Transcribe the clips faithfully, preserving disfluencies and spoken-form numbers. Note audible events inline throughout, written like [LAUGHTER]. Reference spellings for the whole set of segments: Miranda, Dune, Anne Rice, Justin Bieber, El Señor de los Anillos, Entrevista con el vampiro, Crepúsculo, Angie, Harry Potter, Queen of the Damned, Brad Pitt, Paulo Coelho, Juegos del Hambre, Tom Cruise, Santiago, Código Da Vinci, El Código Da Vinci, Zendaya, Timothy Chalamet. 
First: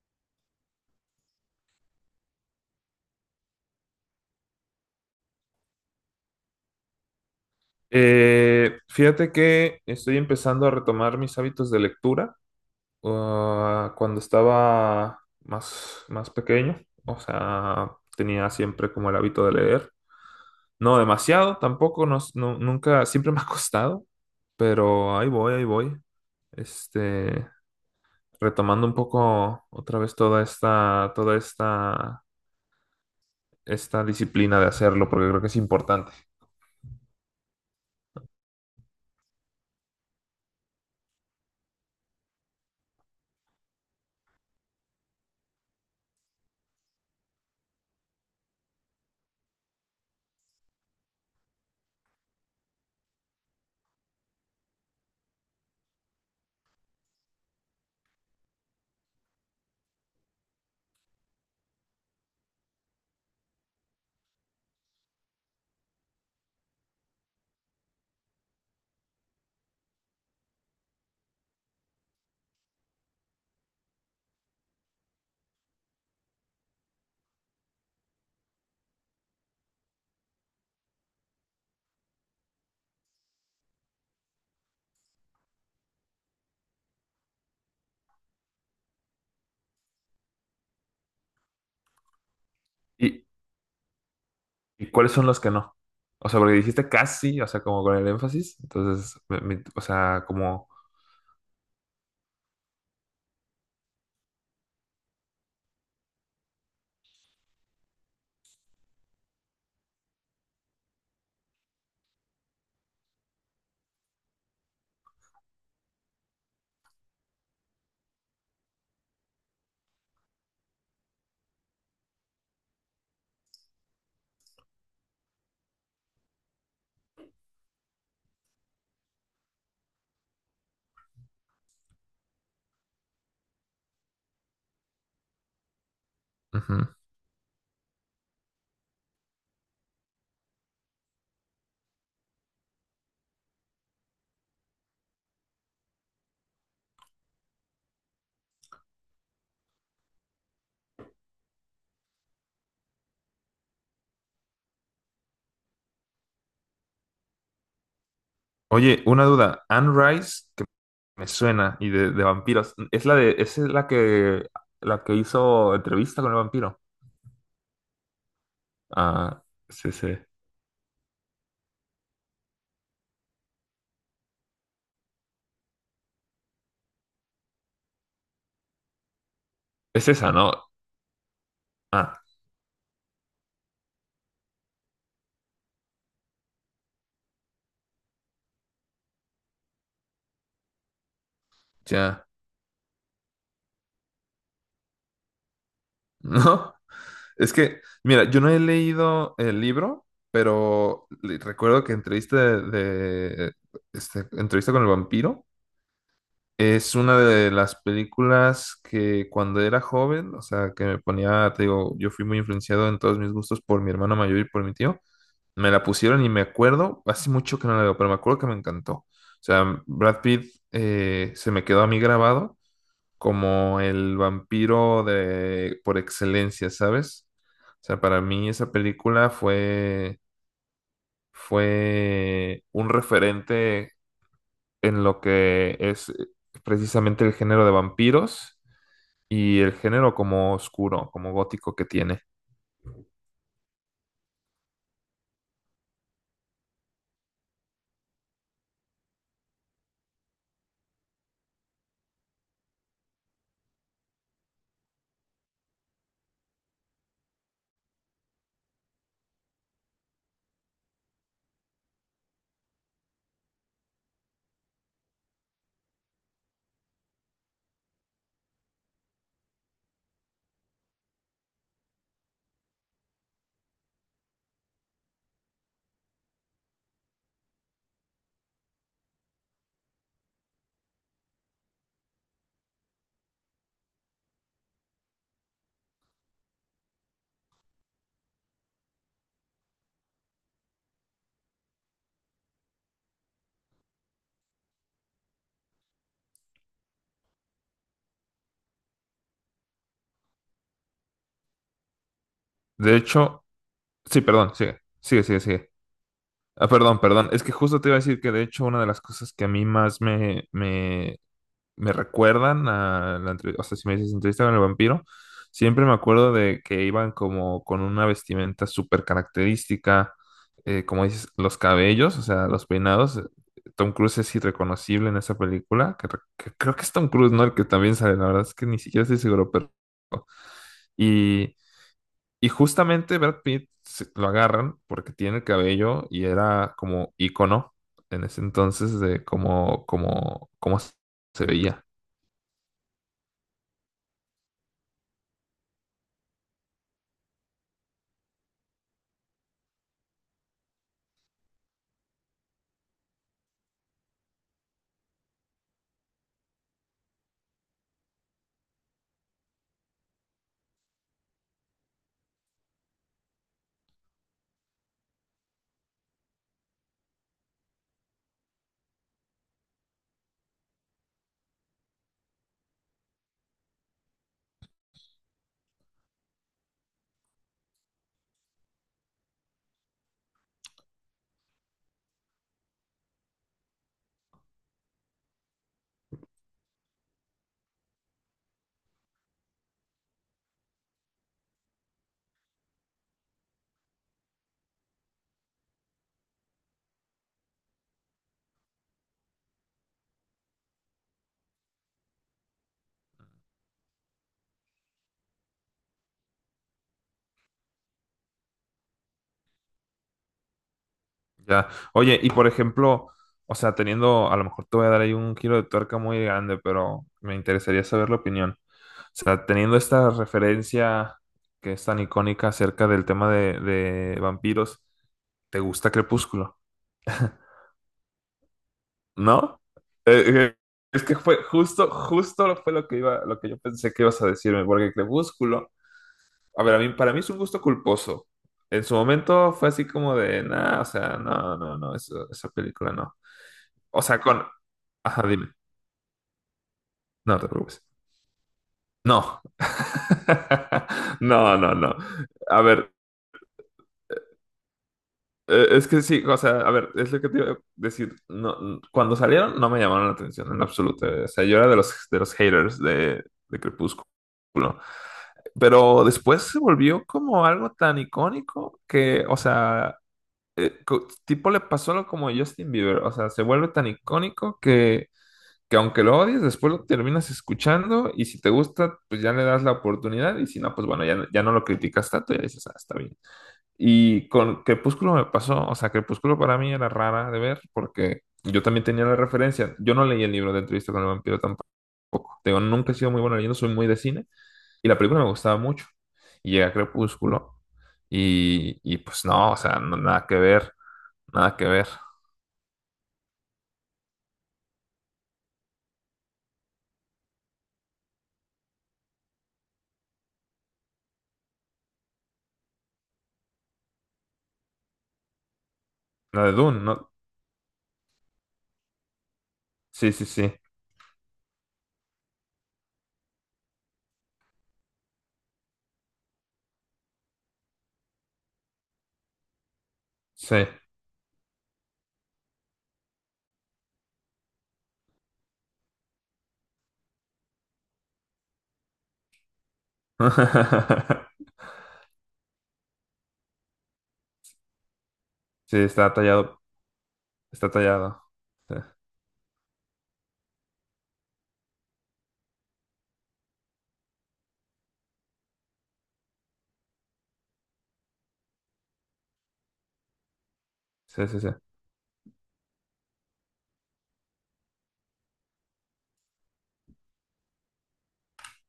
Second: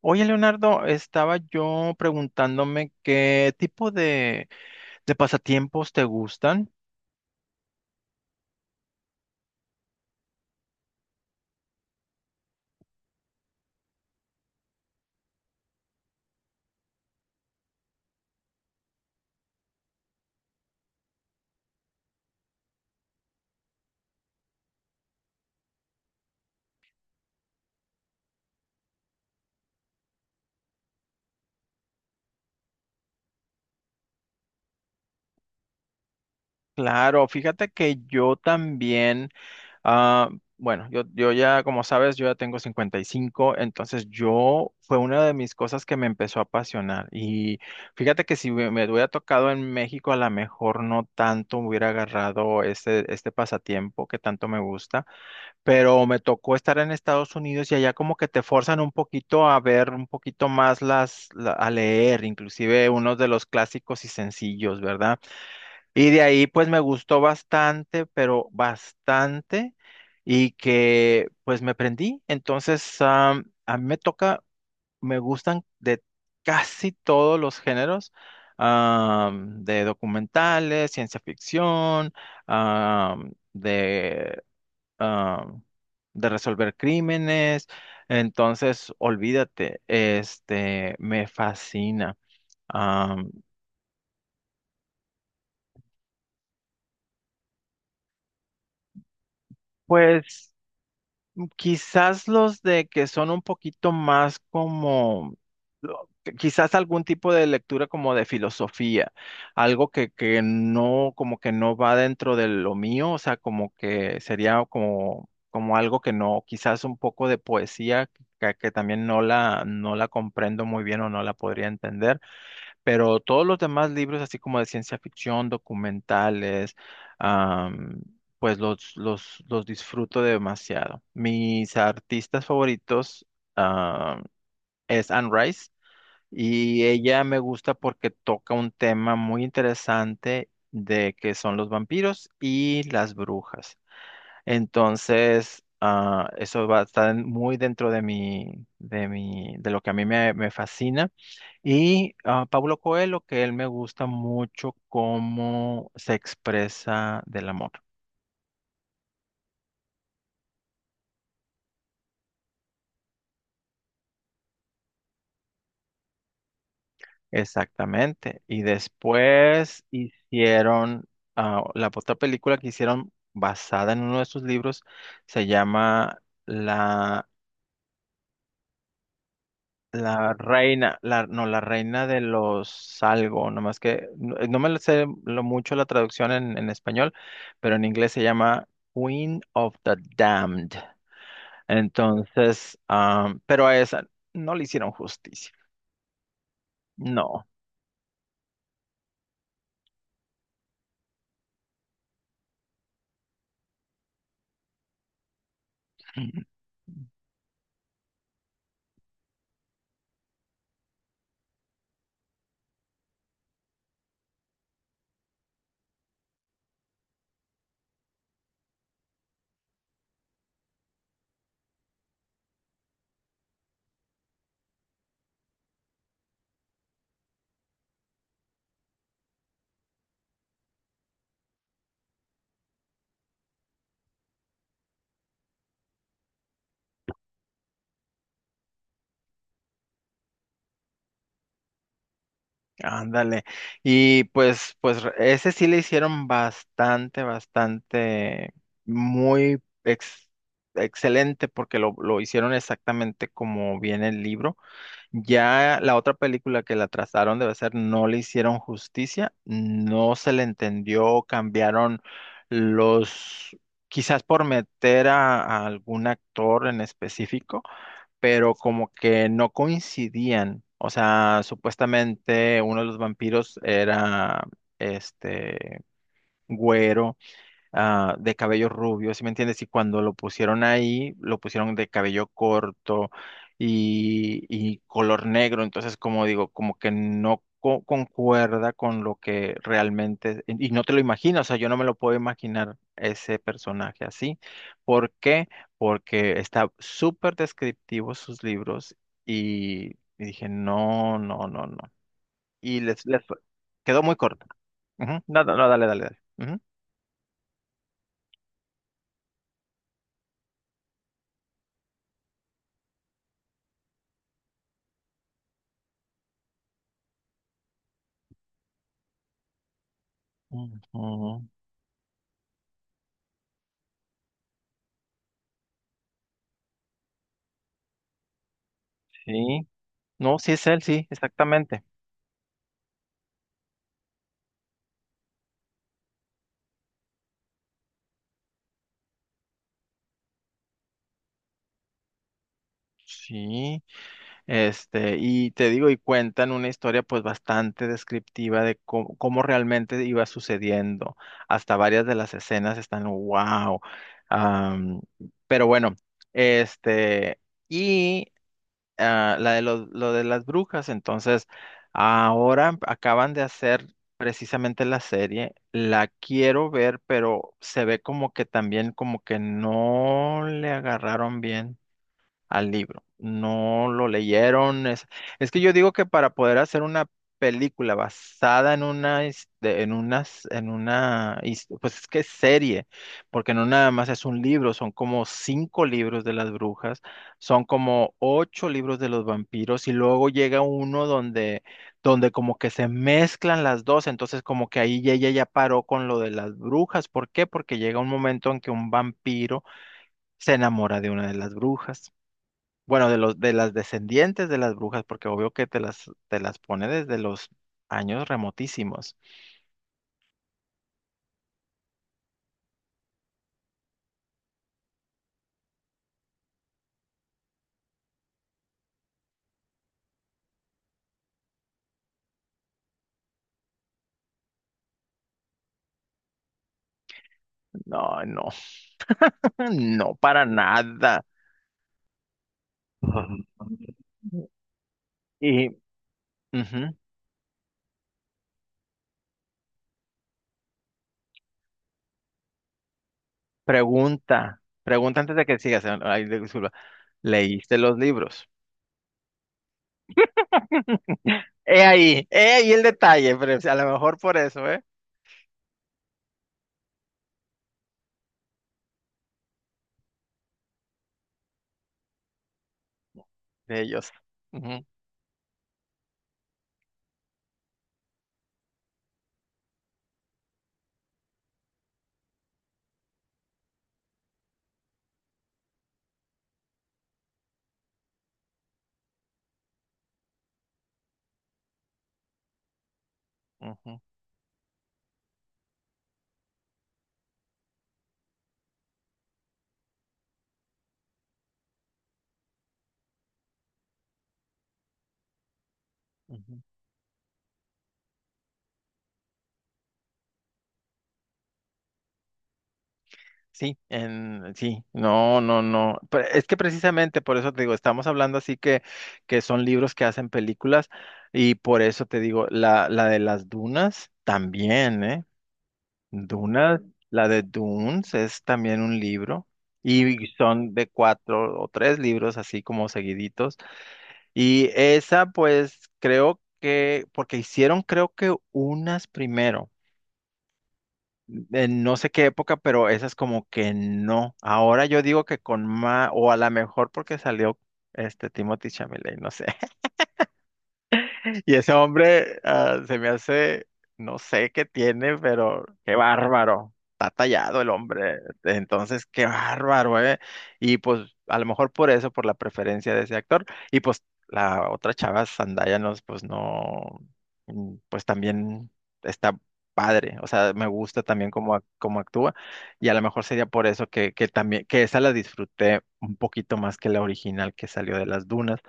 Oye, Leonardo, estaba yo preguntándome qué tipo de, de pasatiempos te gustan. Eh, fíjate que estoy empezando a retomar mis hábitos de lectura ah, cuando estaba más, más pequeño, o sea, tenía siempre como el hábito de leer. No demasiado, tampoco, no, no- nunca, siempre [LAUGHS] me ha costado, pero ahí voy, ahí voy. Este, retomando un poco otra vez toda esta, toda esta, esta disciplina de hacerlo, porque creo que es importante. Claro, fíjate que yo también. Ah, bueno, yo, yo ya, como sabes, yo ya tengo cincuenta y cinco, entonces yo fue una de mis cosas que me empezó a apasionar. Y fíjate que si me, me hubiera tocado en México, a lo mejor no tanto hubiera agarrado este, este pasatiempo que tanto me gusta, pero me tocó estar en Estados Unidos y allá como que te forzan un poquito a ver un poquito más las, la- a leer, inclusive unos de los clásicos y sencillos, ¿verdad? Y de ahí pues me gustó bastante, pero bastante, y que pues me prendí. Entonces, am, a mí me toca, me gustan de casi todos los géneros, am, de documentales, ciencia ficción, am, de, am, de resolver crímenes. Entonces, olvídate, este, me fascina. Y, Am, ¿Y cuáles son los que no? O sea, porque dijiste casi, o sea, como con el énfasis. Entonces, me- me- o sea, pues como. Quizás los de que son un poquito más como, lo- quizás algún tipo de lectura como de filosofía, algo que, que no, como que no va dentro de lo mío, o sea, como que sería como, como algo que no, quizás un poco de poesía que, que también no la, no la comprendo muy bien o no la podría entender. Pero todos los demás libros, así como de ciencia ficción, documentales, am, pues los, los, los disfruto demasiado. Mis artistas favoritos, ah, es Anne Rice y Ujú. ella me gusta porque toca un tema muy interesante de que son los vampiros y las brujas. Entonces, ah, eso va a estar muy dentro de mi, de mi, de lo que a mí me me fascina. Y ah, Paulo Coelho, que él me gusta mucho cómo se expresa del amor. Oye, una duda. Anne Rice, que me suena, y de, de vampiros. Es la de, esa es la que, la que hizo entrevista con el vampiro. Exactamente. Y Ah, después sí, sí. hicieron, ah, la otra película que hicieron basada en uno de sus libros se llama La, Es esa, la ¿no? Reina, la, no, La Reina de Ah, los algo, nomás que no, eh, no me lo sé lo mucho la traducción en, en español, pero en inglés se llama Queen of the Damned. ya. Entonces, am, pero a esa no le hicieron justicia. [LAUGHS] No. No. Es que, mira, yo no he leído el libro, pero le- recuerdo que entrevista de, de- este, entrevista con el vampiro. Es una de las películas que cuando era joven, o sea, que me ponía, te digo, yo fui muy influenciado en todos mis gustos por mi hermano mayor y por mi tío. Me la pusieron y me acuerdo, hace mucho que no la veo, pero me acuerdo que me encantó. O sea, Brad Pitt eh, se me quedó a mí grabado como el vampiro de por excelencia, ¿sabes? O sea, para mí esa película fue fue un referente en lo que es eh, precisamente el género de vampiros y el género como oscuro, como gótico que tiene. Ándale. Y pues, pues re- ese sí le hicieron bastante, bastante, muy ex- excelente porque lo, lo hicieron exactamente como viene el libro. Ya la otra película que la trazaron debe ser No le hicieron justicia, no se le entendió, cambiaron los, quizás por meter a, a algún actor en específico, pero como que no coincidían. O sea, supuestamente uno de los vampiros era este güero ah, de cabello rubio, ¿sí me entiendes? Y cuando lo pusieron ahí, lo pusieron de cabello corto y, y color negro, entonces como digo, como que no co- concuerda con lo que realmente, y y no te lo imaginas, o sea, yo no me lo puedo imaginar ese personaje así. ¿Por qué? Porque está súper descriptivo sus libros y, y dije, no, no, no, no. Y De les, les hecho, quedó muy sí, corto. perdón, sigue, Ujú. sigue, sigue, No, no, no, sigue. dale, dale, dale. Ah, perdón, perdón. Es que justo te iba a decir que de hecho una de las cosas que a mí más me, me me recuerdan a la entrevista, o sea, si me dices entrevista con el vampiro, siempre me acuerdo de que iban como con una vestimenta súper característica, Ujú. eh, como dices, Ujú. los cabellos, o sea, los peinados. Tom Cruise es irreconocible en esa película, que, re- que creo que es Tom Cruise, ¿no? El que también sale, la verdad es que ni siquiera estoy seguro, Sí, pero. no, sí es él, sí, Y, exactamente. y justamente Brad Pitt se- lo agarran porque tiene el cabello y era como ícono en ese entonces de cómo, cómo, cómo se veía. Sí, este, y te digo, y cuentan una historia pues bastante descriptiva de cómo, cómo realmente iba sucediendo. Hasta varias de las escenas están, wow. Am, pero bueno, este, y ah, la de lo, lo de las brujas. Entonces, ahora acaban de hacer precisamente la serie. La quiero ver, pero se ve como que también como que no le agarraron bien al libro. No lo leyeron. Es, es que yo digo que para poder hacer una película basada en una, his- de- en unas, en una, his- pues es que es serie, porque no nada más es un libro, son como cinco libros de las brujas, son como ocho libros de los vampiros y luego llega uno donde, donde como que se mezclan las dos, entonces como que ahí ya- ella ya paró con lo de las brujas. ¿Por qué? Porque llega un momento en que un vampiro se enamora de una de las brujas. Bueno, de los, de las descendientes de las brujas, porque obvio que te las, te las pone desde los años remotísimos. Ya. Oye, y por ejemplo, o sea, teniendo, a lo mejor te voy a dar ahí un giro de tuerca muy grande, pero me interesaría saber la opinión. O sea, teniendo esta referencia que es tan icónica acerca del tema de, de vampiros, ¿te gusta Crepúsculo? [LAUGHS] No, no, ¿No? [LAUGHS] no Eh, para eh, es que nada. fue justo, justo lo- fue lo que iba, lo que yo pensé que [LAUGHS] ibas a Ujú. decirme, porque Y Crepúsculo, a ver, a mí, ujú, para mí es un gusto culposo. En su momento fue así como de, nada, o sea, no, no, no, eso- esa película no. O sea, con. pregunta, pregunta Ajá, antes de dime. que sigas, eh, ay, disculpa, No te ¿leíste preocupes. los libros? No. [LAUGHS] [LAUGHS] No, no, He no. ahí, he A ahí el ver, detalle, pero a lo mejor por eso, ¿eh? eh, es que sí, o sea, a ver, es lo que te iba a decir. No, n- cuando salieron no me llamaron la atención en absoluto. O sea, yo era de los, de los haters de, de De Crepúsculo. ellos. Ujú, Pero después se volvió como algo tan icónico que, o sea, eh, co- tipo le pasó lo como a Justin Bieber. O sea, se vuelve tan icónico que aunque lo odies, después lo terminas escuchando y si te gusta, pues ya le das la oportunidad y si no, pues bueno, ya, no- ya no lo criticas tanto y dices, ah, está bien. ujú, Y con Crepúsculo me pasó, o sea, Crepúsculo para mí era rara de ver porque yo también tenía la referencia. Yo no leí el libro de Entrevista con el vampiro tampoco. Te Digo, nunca he sido muy bueno leyendo, soy muy de cine y la película me gustaba mucho. Y ujú. llega Crepúsculo y, y pues no, o sea, no- nada que ver, nada que ver. Sí, en, sí, no, no, no. Pero es que precisamente por eso te digo, estamos hablando así que, que son libros que hacen películas y por eso te digo, la, la de las dunas también, ¿eh? La de Dune, Dunas, ¿no? la de Dunes es también un libro Sí, sí, y sí, son de cuatro o tres libros así como seguiditos. Y esa pues creo que, porque hicieron creo que unas primero sí. en no sé qué época, pero esas como que no. Ahora yo digo que con más, o a lo mejor porque salió este Timothy Chalamet, no sé. [LAUGHS] Y ese hombre ah, se me hace, no sé qué tiene, pero Sí, qué está tallado, bárbaro. Está tallado el está hombre. tallado. Entonces, qué bárbaro, ¿eh? Y pues a lo mejor por eso, por la preferencia de ese actor. Y pues la otra chava, Zendaya, no, pues no, mm, pues también está padre. O sea, me gusta Sí, también sí, sí. cómo, ac- cómo actúa. Y a lo mejor sería por eso que, que también, que esa la disfruté un poquito más que la original que salió de las dunas.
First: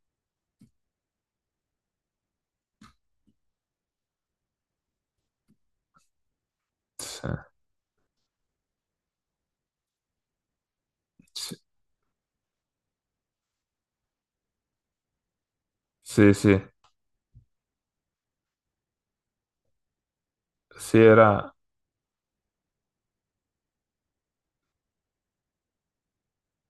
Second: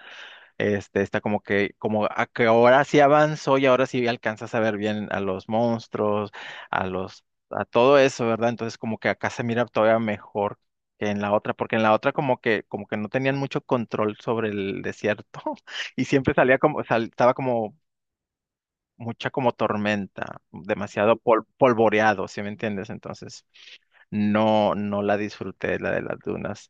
Este, está como que, como a que ahora sí avanzó y ahora sí alcanzas a ver bien a los monstruos, a los, Sí, a todo eso, ¿verdad? Entonces como que acá se mira todavía mejor que en la otra, sí, porque en la otra como que, como que no tenían mucho control sobre el desierto [LAUGHS] y siempre sí, sí, salía Sí, como, sal- estaba como mucha como tormenta, Sí, demasiado pol- era. polvoreado, ¿sí me entiendes? Entonces no, no la disfruté, la de las dunas.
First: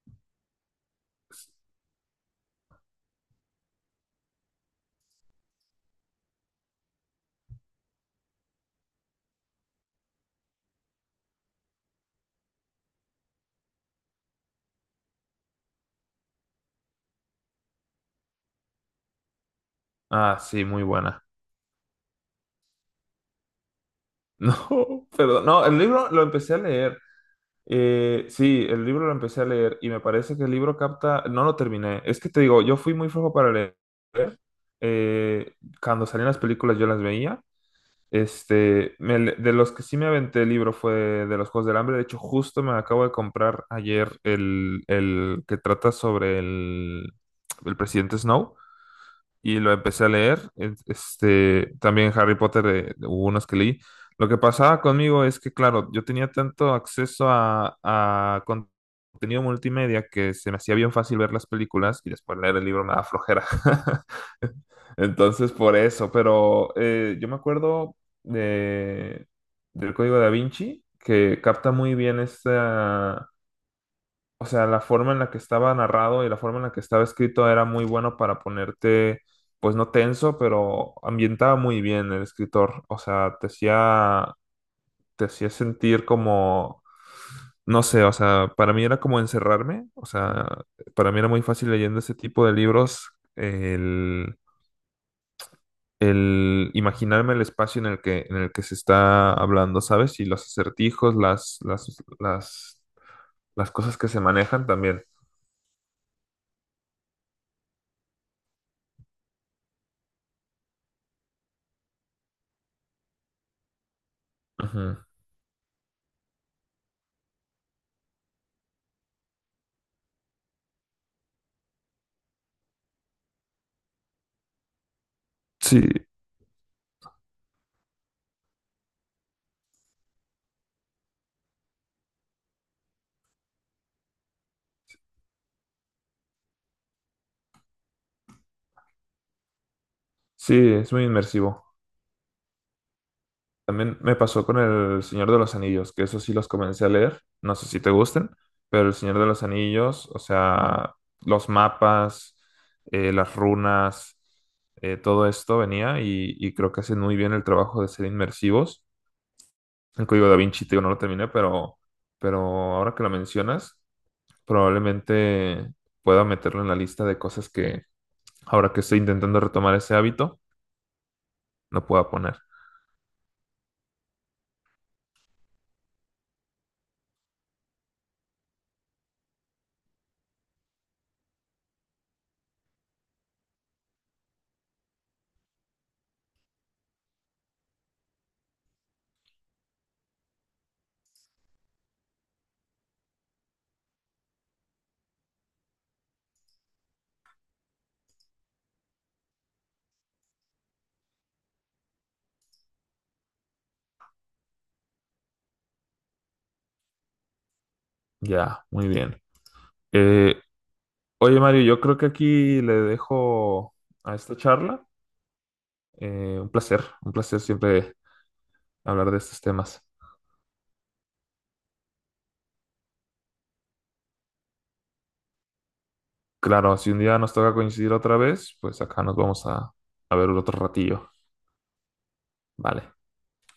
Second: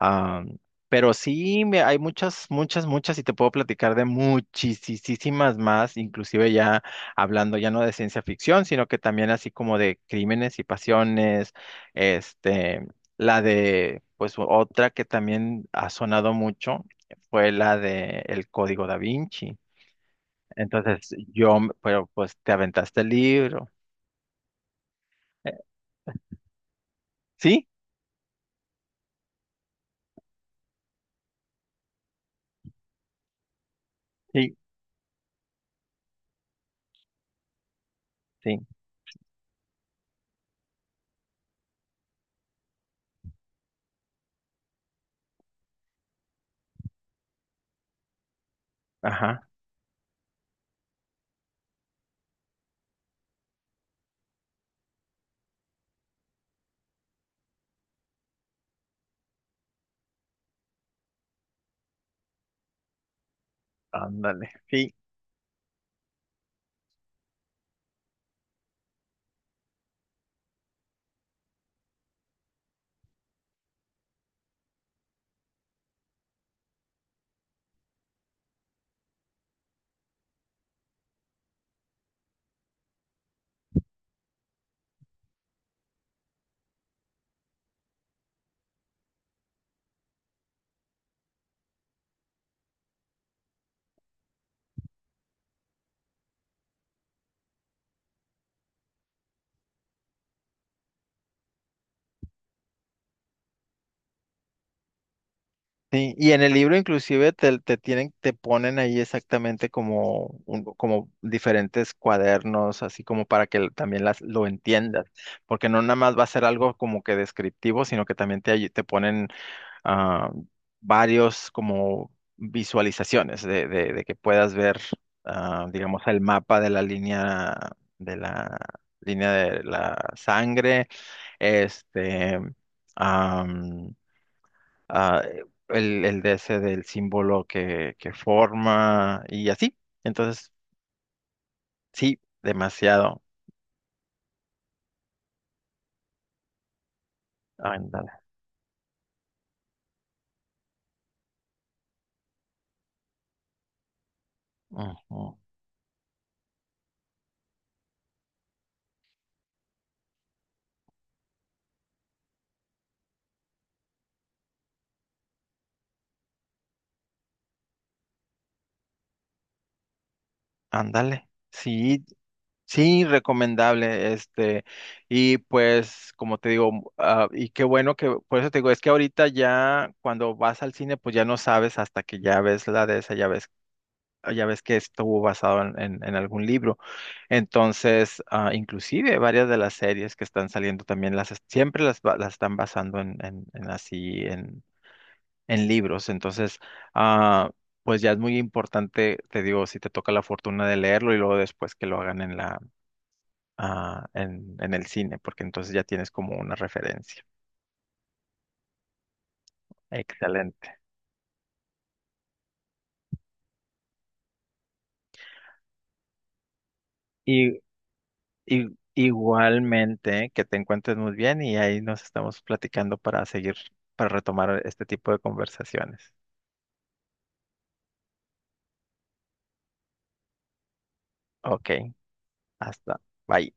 Ah, pero sí, me- hay muchas, muchas, muchas y te puedo platicar de muchísimas más, inclusive ya hablando ya no de ciencia ficción, sino que también así como de crímenes y pasiones, este, la de, pues otra que también ha sonado mucho fue la de El Código Da Vinci. Ah, sí, muy Entonces buena. yo, m- pero pues te aventaste el libro. [LAUGHS] No, perdón. Eh, No, el libro lo empecé a leer. ¿Sí? Eh, sí, el libro lo empecé a leer y me parece que el libro capta. No lo terminé. Es que te digo, yo fui muy flojo para leer. Sí, Eh, cuando salían las películas yo las veía. sí, Este, me le- de los que sí me aventé el libro fue de los Juegos del Hambre. De hecho, justo me acabo de comprar ayer el, el que trata sobre el, el presidente Snow ajá, y lo empecé a leer. Es- Este, también Harry Potter, eh, hubo unos que leí. Lo que pasaba conmigo es que, claro, yo tenía tanto acceso a, a con- contenido multimedia que se me hacía bien fácil ver las películas y después leer el libro me da flojera. [LAUGHS] ándale. Sí, Entonces, por eso, pero eh, yo me acuerdo de, del Código Da Vinci, que capta muy bien este, o sea, la forma en la que estaba narrado y la forma en la que estaba escrito era muy bueno para ponerte, pues no tenso, pero ambientaba muy bien el escritor. O sea, te hacía, te hacía sentir como, no sé, o sea, para mí era como encerrarme. O sea, para mí era muy fácil leyendo ese tipo de libros, el, el imaginarme el espacio en el que, en el que, se está hablando, ¿sabes? Y los acertijos, las, las, las, las cosas que se manejan también. sí, y en el libro inclusive te, te tienen, te ponen ahí exactamente como, un- como diferentes cuadernos, así como para que l- también las, lo Ujú. entiendas, porque no nada más va a ser algo como que descriptivo, sino que también te, ayu- te ponen ah, varios como visualizaciones de, de, de que puedas ver, ah, Sí, digamos, el mapa de la línea, de la línea de la sangre, este... am, ah, el, el D S del símbolo que, que forma y así. Entonces, Sí, es muy inmersivo. sí, demasiado. También me pasó con El Señor de los Anillos, que eso sí los comencé a leer. No sé si te Ándale. gusten, pero El Señor de los Anillos, o sea, los mapas, eh, las runas, eh, todo ujú, esto venía y, y creo que hacen muy bien el trabajo de ser inmersivos. El Código Da Vinci, te digo, no lo terminé, pero, pero ahora que lo mencionas, probablemente pueda meterlo en la lista de cosas que ahora que estoy intentando retomar ese hábito, Ándale. no Sí, pueda poner. sí, recomendable. Este, y pues, como te digo, m- ah, y qué bueno que, por eso te digo, es que ahorita ya cuando vas al cine, pues ya no sabes hasta que ya ves la de esa, ya ves ah, ya ves que estuvo basado en, en- en algún libro. Entonces, ah, inclusive varias de las series que están saliendo también las es- siempre las, ba- las están basando en, en- en así en, en libros. Entonces, ah, pues ya es muy importante, te digo, si te toca la fortuna de leerlo y luego después que lo hagan en la ah, en, en el cine, porque entonces ya tienes como una referencia. Ya, muy bien. Eh, Excelente. Oye, Mario, yo creo que aquí le dejo a esta charla. Eh, un placer, un placer siempre I- hablar de estos temas. igualmente, que te encuentres muy bien y ahí nos estamos platicando para seguir, para retomar este tipo de conversaciones. Claro, si un día nos toca coincidir otra vez, pues acá nos vamos a, a ver otro ratillo. Ok, Vale. hasta, bye.